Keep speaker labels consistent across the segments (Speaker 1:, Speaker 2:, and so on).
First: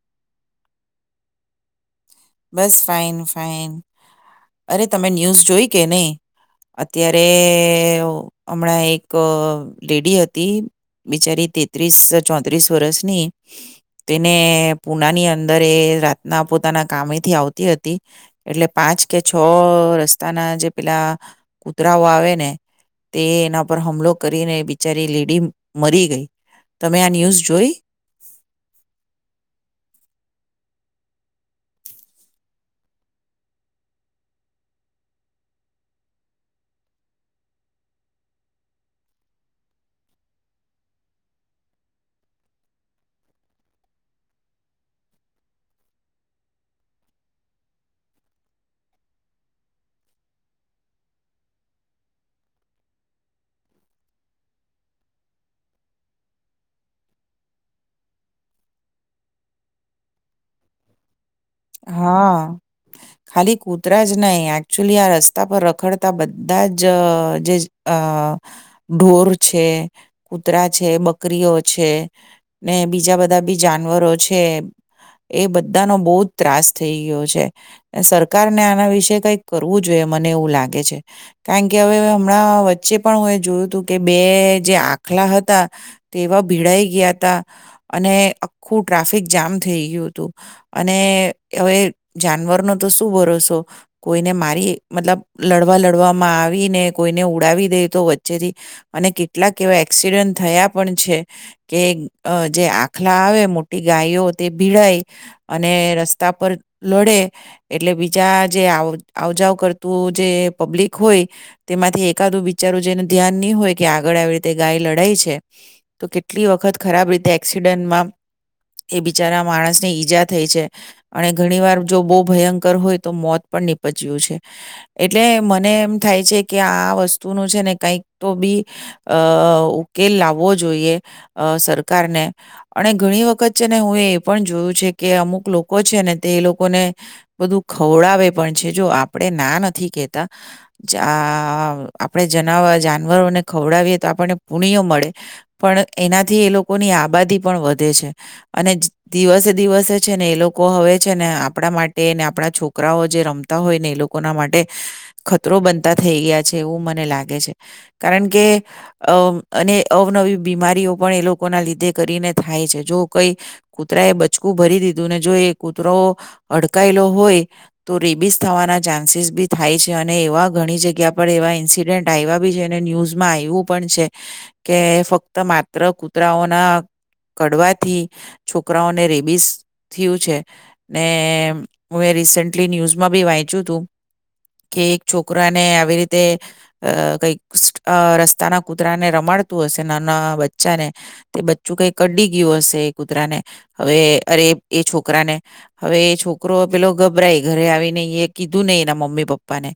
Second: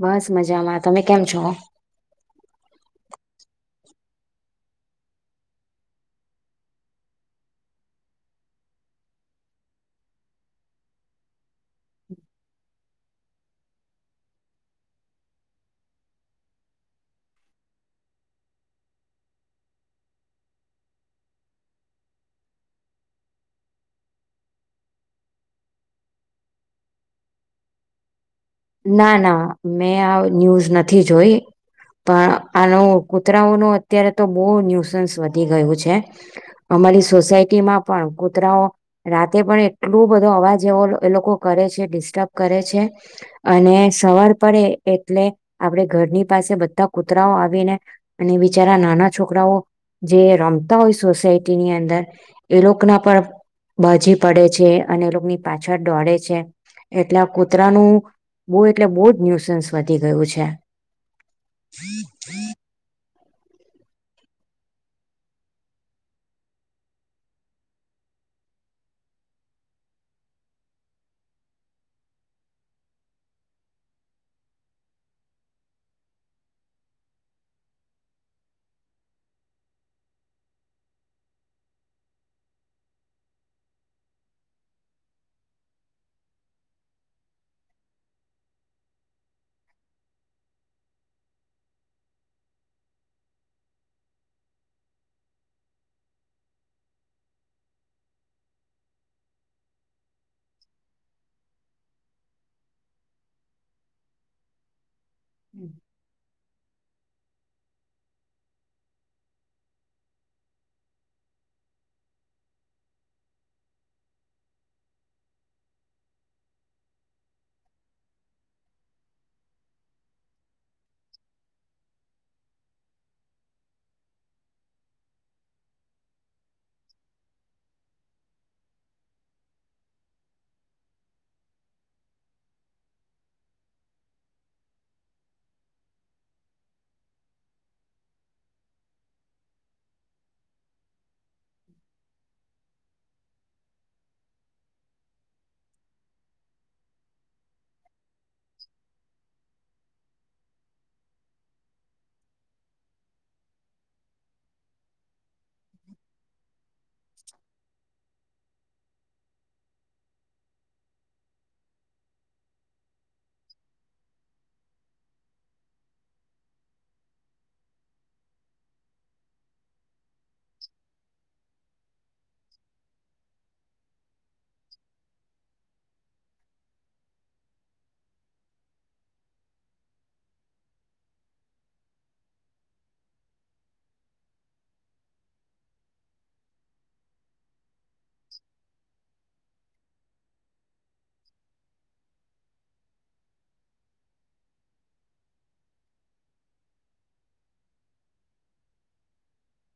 Speaker 1: બસ મજામાં તમે કેમ છો.
Speaker 2: બસ ફાઈન ફાઈન અરે તમે ન્યૂઝ જોઈ કે નઈ અત્યારે હમણાં એક લેડી હતી બિચારી તેત્રીસ ચોત્રીસ વર્ષની તેને પુનાની અંદર રાતના પોતાના. કમેથી આવતી હતી એટલે પાંચ કે છ રસ્તાના જે પેલા કુતરાઓ આવે ને તે એના પર હુમલો કરીને બિચારી લેડી મરી ગઈ તમે આ ન્યૂઝ જોઈ.
Speaker 1: ના ના મેં આ ન્યૂઝ નથી જોઈ પણ આનું કૂતરાઓ ન અત્યારે તો બહુ ન્યુસન્સ વધી ગયું છે, અમારી સોસાયટીમાં પણ કૂતરાઓ રાતે પણ [unintelligible] બધો અવા એવો એ લોકો કરે છે ડિસ્ટર્બ કરે છે. અને સવાર પડે એટલે આપણે ઘરની પાસે બધા કૂતરાઓ આવીને અને બિચારા નાના છોકરાઓ જે રમતા હોય સોસાયટીની અંદર એ લોકોના પર બાજી પડે છે અને એ લોકોની પાછળ દોળે છે, એટલે આ કૂતરાનું. બહુ એટલે બહુ જ ન્યુસન્સ વધી ગયું છે.
Speaker 2: હા.
Speaker 1: [unintelligible]
Speaker 2: ખાલી કૂતરા જ નહીં એકચુલી આ રસ્તા પર રખડતા બધા જ જે ઢોર છે, કૂતરા છે, બકરીઓ છે ને બીજા બધા બી જાનવરો છે એ બધાનો બો જ ત્રાસ થઈ ગયો છે. સરકારને આના વિશે કંઈક કરવું જોઈએ મને એવું લાગે છે કારણ કે હવે હમણાં વચ્ચે પણ હું એ જોયું હતું કે બે જે આખલા હતા તેવા ભીડાઈ ગયા હતા અને આખું ટ્રાફિક જામ થઈ ગયું હતું અને હવે જાનવરનો તો શું ભરોસો કોઈને મારી મતલબ લડવા લડવામાં આવી ને કોઈને ઉડાવી દે તો વચ્ચેથી અને કેટલાક એવા એક્સિડન્ટ થયા પણ છે કે જે આખલા આવે મોટી ગાયો તે ભીડાય અને રસ રસતા પર લડે એટલે બીજા જે આવજાવ કરતું જે પબ્લિક હોય તેમાંથી એકાદું બિચારું જેને ધ્યાન નહી હોય કે આગળ આવી રીતે ગાય લડાય છે તો કેટલી વખત ખરાબ રીતે એક્સિડન્ટમાં એ બિચારા માણસ ને ઈજા થઈ છે. અને ઘણી વાર જો બો ભયંકર હોય તો મોત પણ નીપજય્યું છે એટલે મને એમ થાય છે કે આ વસ્તુનું છે ને કંઈક તો બી અ ઉકેલ લાવવો જોઈએ સરકારને અને ઘણી વખત છે ને હું એ પણ જોયું છે કે અમુક લોકો લોકો છે ને તે એ લોકોને બધું ખવડાવે પણ છે. જો આપણે ના નથી કેહેતા આપણે જ જાનવરોને ખવડાવીએ તો આપણને પુણ્ય મળે પણ એનાથી એ લોકોની આબાદી પણ વધે છે અને દિવસે દિવસે છે ને એ લોક લોકો હવે છે ને આપણા માટે ને આપણા છોકરાઓ જે રમતા હોય ને એ લોકોના માટે ખતરો બનતા થઈ ગયા છે. એવું મને લાગે છે કારણ કે અ અને અવનવી બીમારીઓ પણ એ લોકો ના લીધે કરીને થાય છે. જો કઈ કૂતરા એ બચકું ભરી દીધું ને જો એ કૂતરો અડકાયેલો હોય તો રેબીસ થવાના ચાન્સીસ બી થાય છે અને એવા ઘણી જગ્યા પર એવા ઇન્સિડન્ટ આયવા બી છેને ન્યૂઝમાં આવ્યું પણ છે કે ફક્ત માત્ર કૂતરાઓના કડવાથી છોકરાઓને રેબીસ. થીયું છે ને હું રિસેન્ટલી ન્યૂઝમાં બી વાંચ્યું તું કે એક છોકરાને આવી રીતે કઈક રસ્તાના કૂતરાને રમાડતું હશે નાના બચ્ચાને તે બચ્ચું કઈક કડી ગયું હશે એ કૂતરાને હવે અરે એ છોકરાને હવે એ છોકરો પેલો ગભરાય ઘરે આવીને એ કીધું નય એના મમ્મી પપ્પાને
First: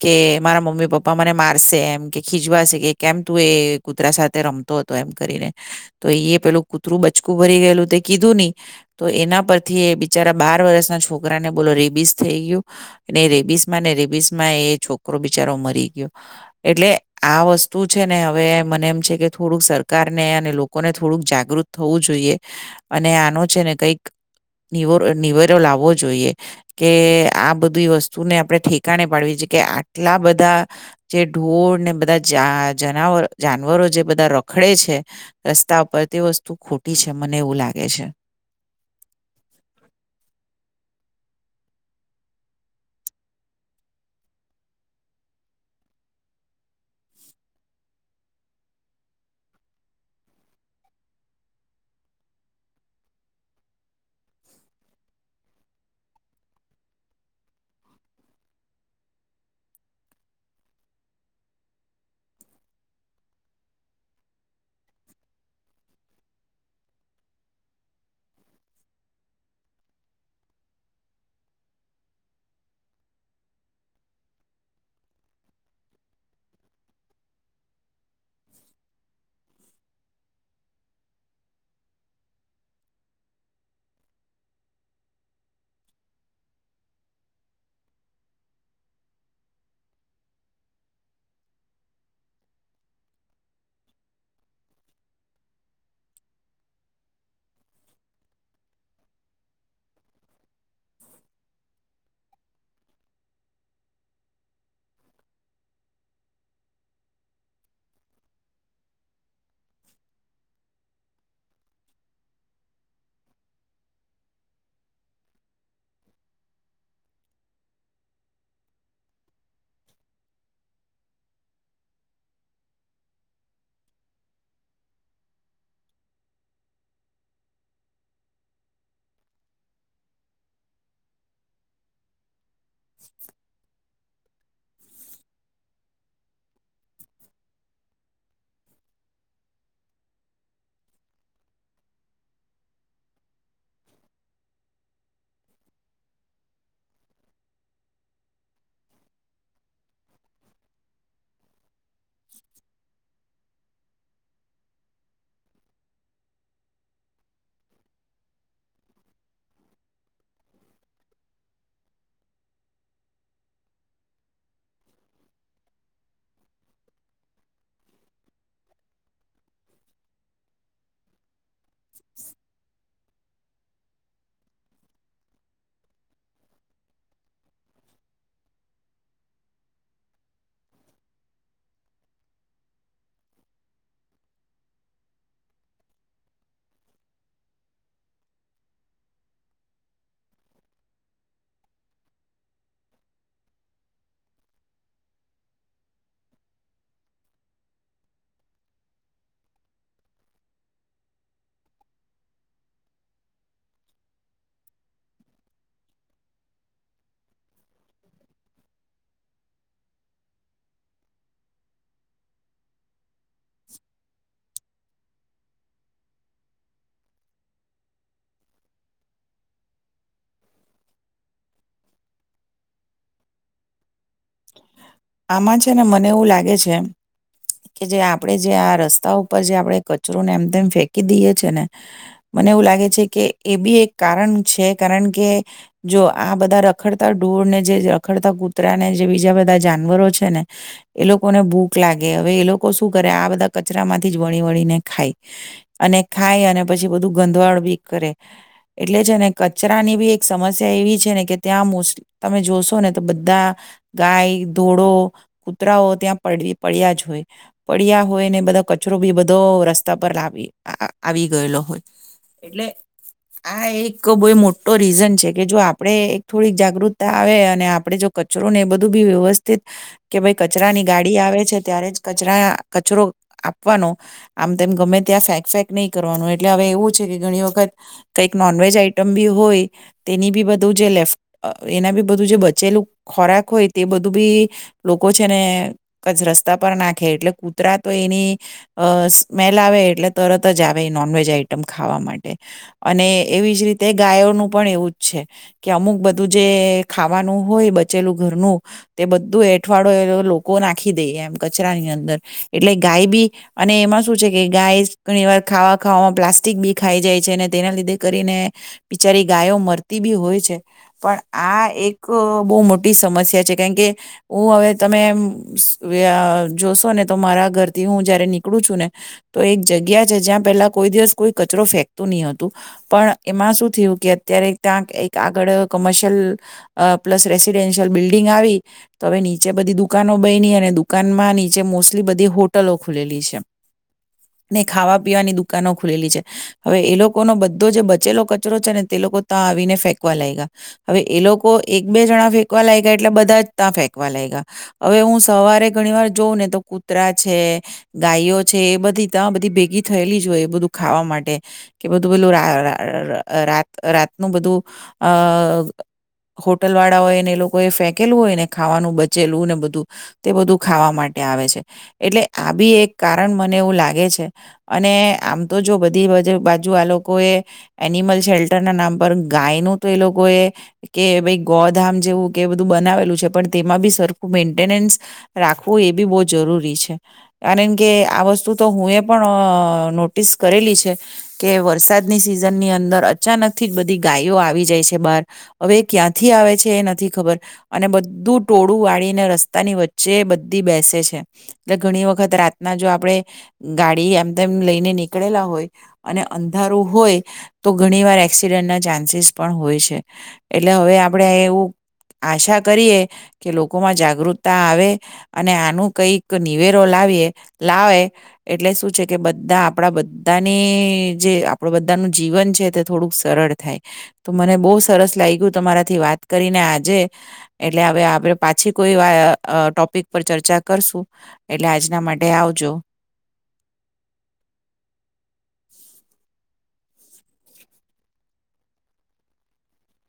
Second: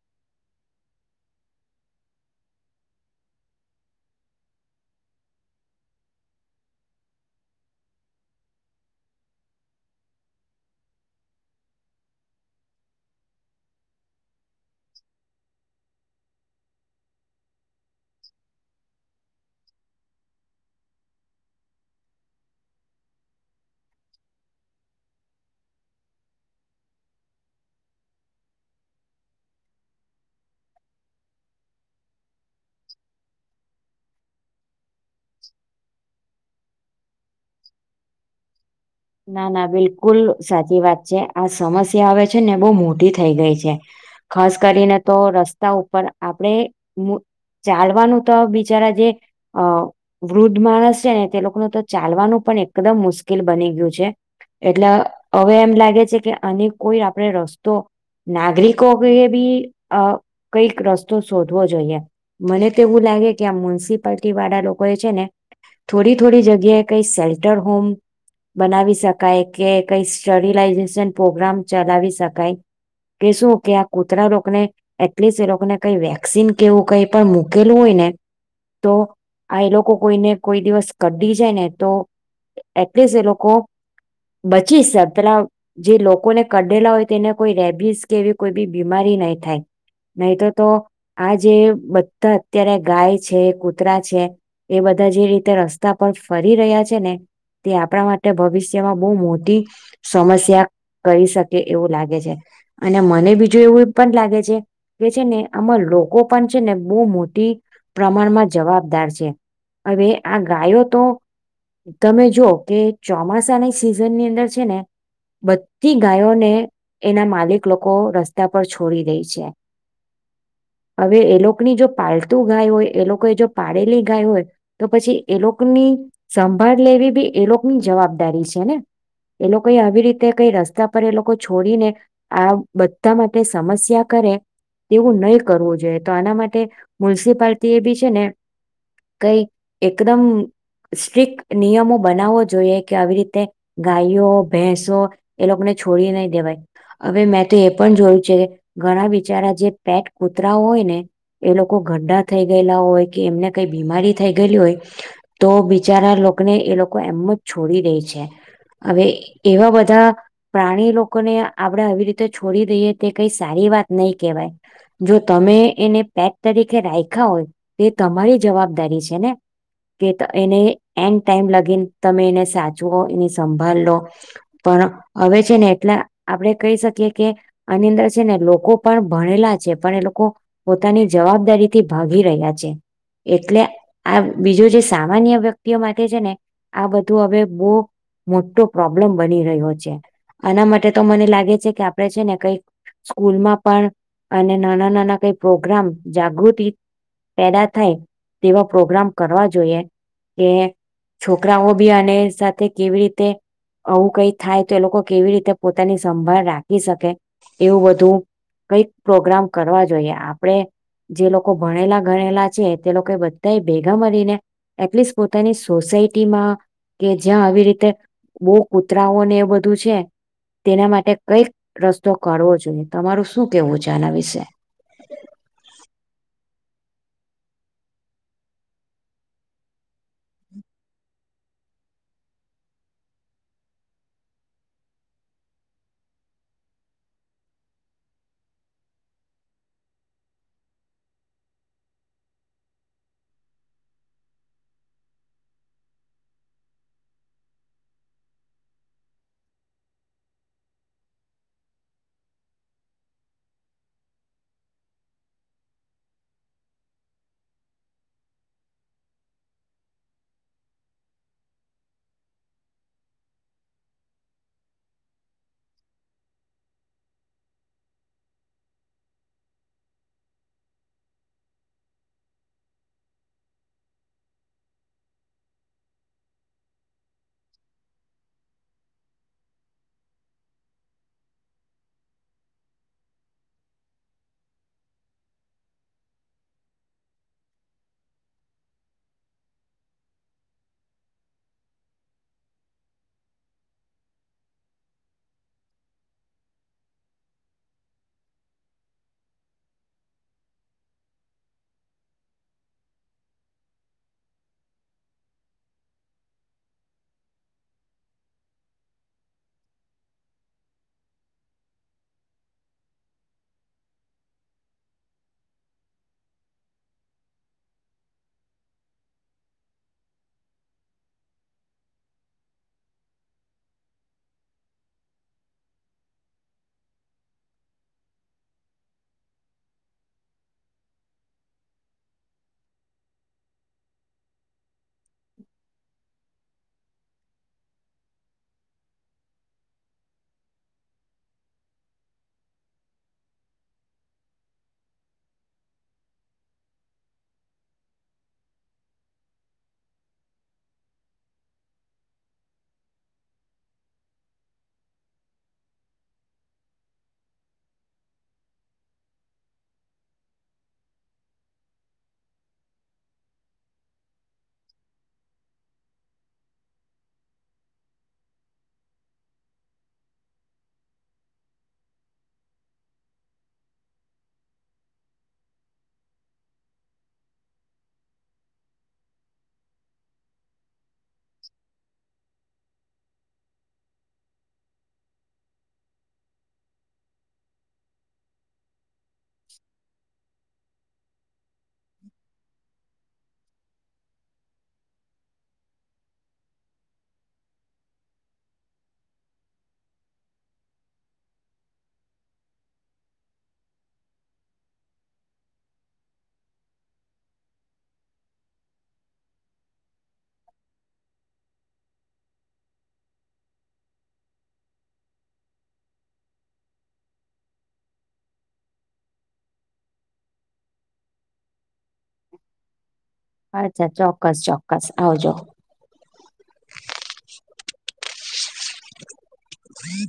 Speaker 2: કે મારા મમ્મી પપ્પા મને મારસે એમ કે ખીજવાશે કે કેમ તું એ કૂતરા સાથે રમતો હતો એમ કરીને તો એ પેલું કૂતરું બચકું ભરી ગયેલું તે કીધું નહી તો એના પર થી બિચારા બાર વર્ષના છોકરા ને બોલો રેબીસ થઈ ગયું એ રેબીસ માં ને રેબીસ માં એ છોકરો બિચારો મરી ગયો એટલે આ વસ્તુ છે ને હવે મને એમ છે કે થોડુંક સરકારને અને લોકોને થોડુંક જાગૃત થવું જોઈએ અને આનો છે ને કઈક નિવ નિવેરો લાવવો જોઈએ કે આ બધી વસ્તુને આપણે ઠેકાણે પાડવી કે આટલા બધા જે ઢોળ ને બધા જવ જાનવરો જે બધા રખડે છે રસ્તા પર તે વસ્તુ વસ્તુ ખોટી છે મને એવું લાગે છે.
Speaker 1: ના ના બિલકુલ સાચી વાત છે. આ સમસ્યા અવે છે ને બહુ મોટી થઈ ગઈ છે. ખાસ કરીને તો રસ્તા ઉપર આપડે ચાલવાનું તો બિચારા જે વૃદ્ધ માણસ છે ને તે લોકોનું તો ચાલવાનું પણ એકદમ મુશ્કેલ બની ગયું. છે એટલે હવે એમ લાગે છે કે અને કોઈ આપણે રસ્તો નાગરિકો એ બી કઈક રસ્તો શોધવો જોઈએ. મને તો એવું લાગે કે આ મ્યુનિસિપાલટી વાળા લોકો એ છે ને થોડી થોડી જગ્યાએ કઈ સેલ્ટર હોમ બનાવી શકાય કે કઈ સ્ટરિલાઈઝેશન પ્રોગ્રામ ચલાવી શકાય કે શું કે આ કૂતરા લોકોને એટલીસ્ટ એ લોકોને કઈ વેક્સિન કેવું કઈ પણ મૂકેલું હોય ને તો આ એ લોકો કોઈને કોઈ દિવસ કડી જાય ને તો એટલીસ્ટ એ લોકો લોકો બચી પેલા જે લોકોને કડેલા હોય તેને કોઈ રેબીસ કે એવી કોઈ બી બીમારી નહી થાય નહી તો તો આ જે બધા અત્યારે ગાય છે કૂતરા છે એ બધા જે રીતે રસ્તા પર ફરી રહ્યા છે ને તે આપણા મા ભવિષ્યમાં બહુ મોટી સમસ્યા કરી શકે એવું લાગે છે અને મને બીજું એવું પણ લાગે છે કે છે ને આમાં લોકો પણ છે ને બો મોટી પ્રમાણમાં જવાબદાર છે હવે આ ગાયો તો તમે જો કે ચોમાસાની સિઝન ની અંદર છે ને બધી ગાયોને એના માલિક લોકો રસ્તા પર છોડી દે છે. હવે એ લોકોની જો પાલતું ગાય હોય એ લોકો જો પાળેલી ગાય હોય તો પછી એ લોકોની સંભાળ લેવી બી એ લોકો ની જવાબદારી છે ને એ લોકો આવી રીતે કઈ રસ્તા પર એ લોકો છોડીને આ બધા માટે સમસ્યા કરે તેવું નહી કરવું જોઈએ તો આના માટે મ્યુનિસિપાલટી એ બી છે ને કઈ એકદમ સ્ટ્રીક નિયમો બનાવો. જોઈએ કે આવી રીતે ગાયો, ભેંસો એ લોકોને છોડી નહી દેવાય. હવે મેં તો એ પણ જોયું છે કે ઘણા બિચારા જે પેટ કૂતરા હોય ને એ લોકો ગરડા થઈ ગયેલા હોય કે એમને કઈ બીમારી થઈ ગયેલી હોય તો બિચારા લોકોને એ લોકો એમ છોડી દે છે. હવે એવા બધા પ્રાણી લોકોને આપણેે આવી રીતે છોડી દઈએ તે કઈ સારી વાત નહી કહેવાય જો તમે એને પેટ તરીકે રાખ્યા હોય તો તમારી જવાબદારી છે ને કે એને એન ટાઈમ લગી. તમે એને સાચવો. વો એની સંભાળ લો પણ હવે છે ને એટલા આપડે કહી શકીએ કે આની અંદર છે ને લોકો પણ ભણેલા છે પણ એ લોકો પોતાની જવાબદારી થી ભાગી રહ્યા છે એટલે આ બીજું જે સામાન્ય વ્યક્તિઓ માટે છે ને આ બધું હવે બો મોટો પ્રોબ્લમ બની રહ્યો છે આના માટે તો મને લાગે છે કે આપણે છે ને કઈ સ્કૂલમાં પણ અને નાના નાના કઈ પ્રોગ્રામ જાગૃતિ પેદા થાય તેવા પ્રોગ્રામ કરવા જોઈએ કે છોક છોકરાઓ બી અને સાથે કેવી રીતે આવું કઈક થાય તો એ લોકો કેવી રીતે પોતાની સંભાળ રાખી શકે એવું બધું કઈક પ્રોગ્રામ કરવા જોઈએ. આપણેે જે લોકો ભણેલા ગણેલા છે તે લોકો કય ભેગા મળીને એટલીસ્ટ પોતાની સોસાયટી માં કે જ્યાં આવી રીતે બો કુતરા ઓ ને એવુ બધું છે તેના માટે કઈક રસ્તો કરવો જોઈએ. તમારું શું કેવું છે. આના વિશે
Speaker 2: આમાં છે ને મને એવું લાગે છે કે જે આપણેે જે આ રસ્તા ઉપર જે આપણે કચરોને એમ તેમ ફેકી દઈએ છે ને મને એવું લાગે છે કે એ બી એક કારણ છે કારણ કે જો આ બધા રખડતા ઢોળ ને જે રખડતા કૂતરા ને બીજા બધા જાનવરો છે ને એ લોકોને ભૂખ લાગે. હવે એ લોકો શું કરે આ બધા કચરા માંથી જ વણી વણીને ખાય અને ખાય અને પછી બધું ગંધવાળ બી કરે એટલે છે ને કચરા ની બી એક સમસ્યા એવી છે ને કે ત્યાં મોસ્ટલી તમે જોશો ને તો બધા ગાય, ઢોરો, કૂતરાઓ ત્યાં પડવી પડ્યા જ હોય પડ્યા હોય ને બધા કચરો બી બધો રસ્તા પર લાવી આવી ગયેલો હોય એટલે આ એક બ મોટો રીઝન છે કે જો આપણેે એક થોડીક જાગૃતતા આવે અને આપડે જો કચરો ને બધૂ વ્યવસ્થિત કે ભાઈ કચરાની ગાડી આવે છે ત્યારે જ કચરા કચરો આપવાનો આમ તેમ ગમે ત્યાં ફેંક ફેંક નહી કરવાનું એટલે હવે એવું છે કે ઘણી વખત કઈક નોનવેજ આઈટમ બી હોય તેની બી બધું જે લેફ એના બી બધું જે બચેલું ખોરાક હોય તે બધું બી લોકો છે ને કય રસ્તા પર નાખે એટલે કૂતરા તો એની સ્મેલ આવે એટલે તરત જ આવે નોનવેજ આઈટમ ખાવા માટે અને એવી જ રીતે ગાયોનું પણ એવું જ છે કે અમુક બધું જે ખાવાનું હોય બચેલું ઘરનું તે બધું એઠવાડો એ લોકો નાખી દે એમ કચરા ની અંદર એટલે ગાય બી અને એમાં શું છે કે ગાય ઘણી વાર ખાવા ખામાં પ્લાસ્ટિક બી ખાઈ જાય છે અને તેના લીધે કરીને બિચારી ગાયો મરતી બી હોય છે પણ આ એક બો મોટી સમસ્યા છે. કેમકે હું હવે તમેસ અહ જોશો ને તો મારા ઘરથી હું જયારે નીકળું છું ને, તો એક જગ્યા છે જ્યાં પેલા કોઈ દિવસ કોઈ કચરો ફેંકતું નહી હતું, પણ એમાં શું થયું કે અત્યારે ત્યાં એક આગળ commercial uh plus residential building આવી તો હવે નીચે બધી દુકાનો બયની અને દુકાનમાં નીચે મોસ્ટલી બધી હોટલો ખુલેલી છે, ને ખાવા પીવાની દુકાનો ખુલેલી છે. હવે એ લોકોનો બધો જે બચેલો કચરો છે ને તે લોકો તા આવીને ફેંકવા લાગ્યા. હવે એ લોકો એક બે જણા ફેંકવા લાગ્યા એટલે બધા જ તા ફેકવા લાગ્યા. હવે હું સવારે ઘણી વાર જોઉં ને તો કૂતરા છે, ગાયો છે એ બધી તા બધી ભેગી થયેલી જ હોય એ બધું ખાવા માટે, કે બધું-બધું ર અહ રાત-રાતનું બધું અહ હોટલ વાળા હોય ને એ લોકો એ ફેંકેલું હોય ને ખાવાનું બચેલું ને બધું, તે બધું ખાવા માટે આવે છે. એટલે આ બી એક કારણ મને એવું લાગે છે અને આમ તો જો બધી બજ બાજુ આ લોકો એ એનિમલ શેલ્ટર ના નામ પર ગાયનું તો એ લોકોએ કે ભઈ ગોધામ જેવું કે બધું બનાવેલું છે. પણ તેમાં બી સરખું મેન્ટેનન્સ રાખવું એ બી બહુ જરૂરી છે. કારણ કે આ વસ્તુ તો હું એ પણ અહ નોટિસ કરેલી છે કે વરસાદની સિઝનની અંદર અચાનકથી જ બધી ગાયો આવી જાય છે બહાર. હવે એ ક્યાંથી આવે છે એ નથી ખબર અને બધ ધું ટોળું વાળીન ને રસ્તાની વચ્ચે બધ ધી બેસે છે. એટલે ઘણી વખત રાતના જો આપડે ગાડી એમ તેમ લઈને નીકળેલા હોય અને અંધારું હોય તો ઘણી વાર એક્સિડન્ટના ચાન્સીસ પણ હોય છે. એટલે હવે આપણેે એવું આશા કરીએ કે લોકોમાં જાગૃતતા આવે અને આનું કઈક નિવેરો લાવીએ લાવે, એટલે શું છે કે બધા આપણા બધાની જે આપડું બધાનું જીવન છે તે થોડુંક સરળ થાય. તો મને બહુ સરસ લાગ્યું તમારાથી વાત કરીને આજે એટ ટલે હવે આપણે પાછી કોઈ વા અહ ટોપિક પર ચર્ચા કરશું, એટલે આજ
Speaker 1: અચ્છા ચોક્કસ-ચોક્કસ આવજો. હમ.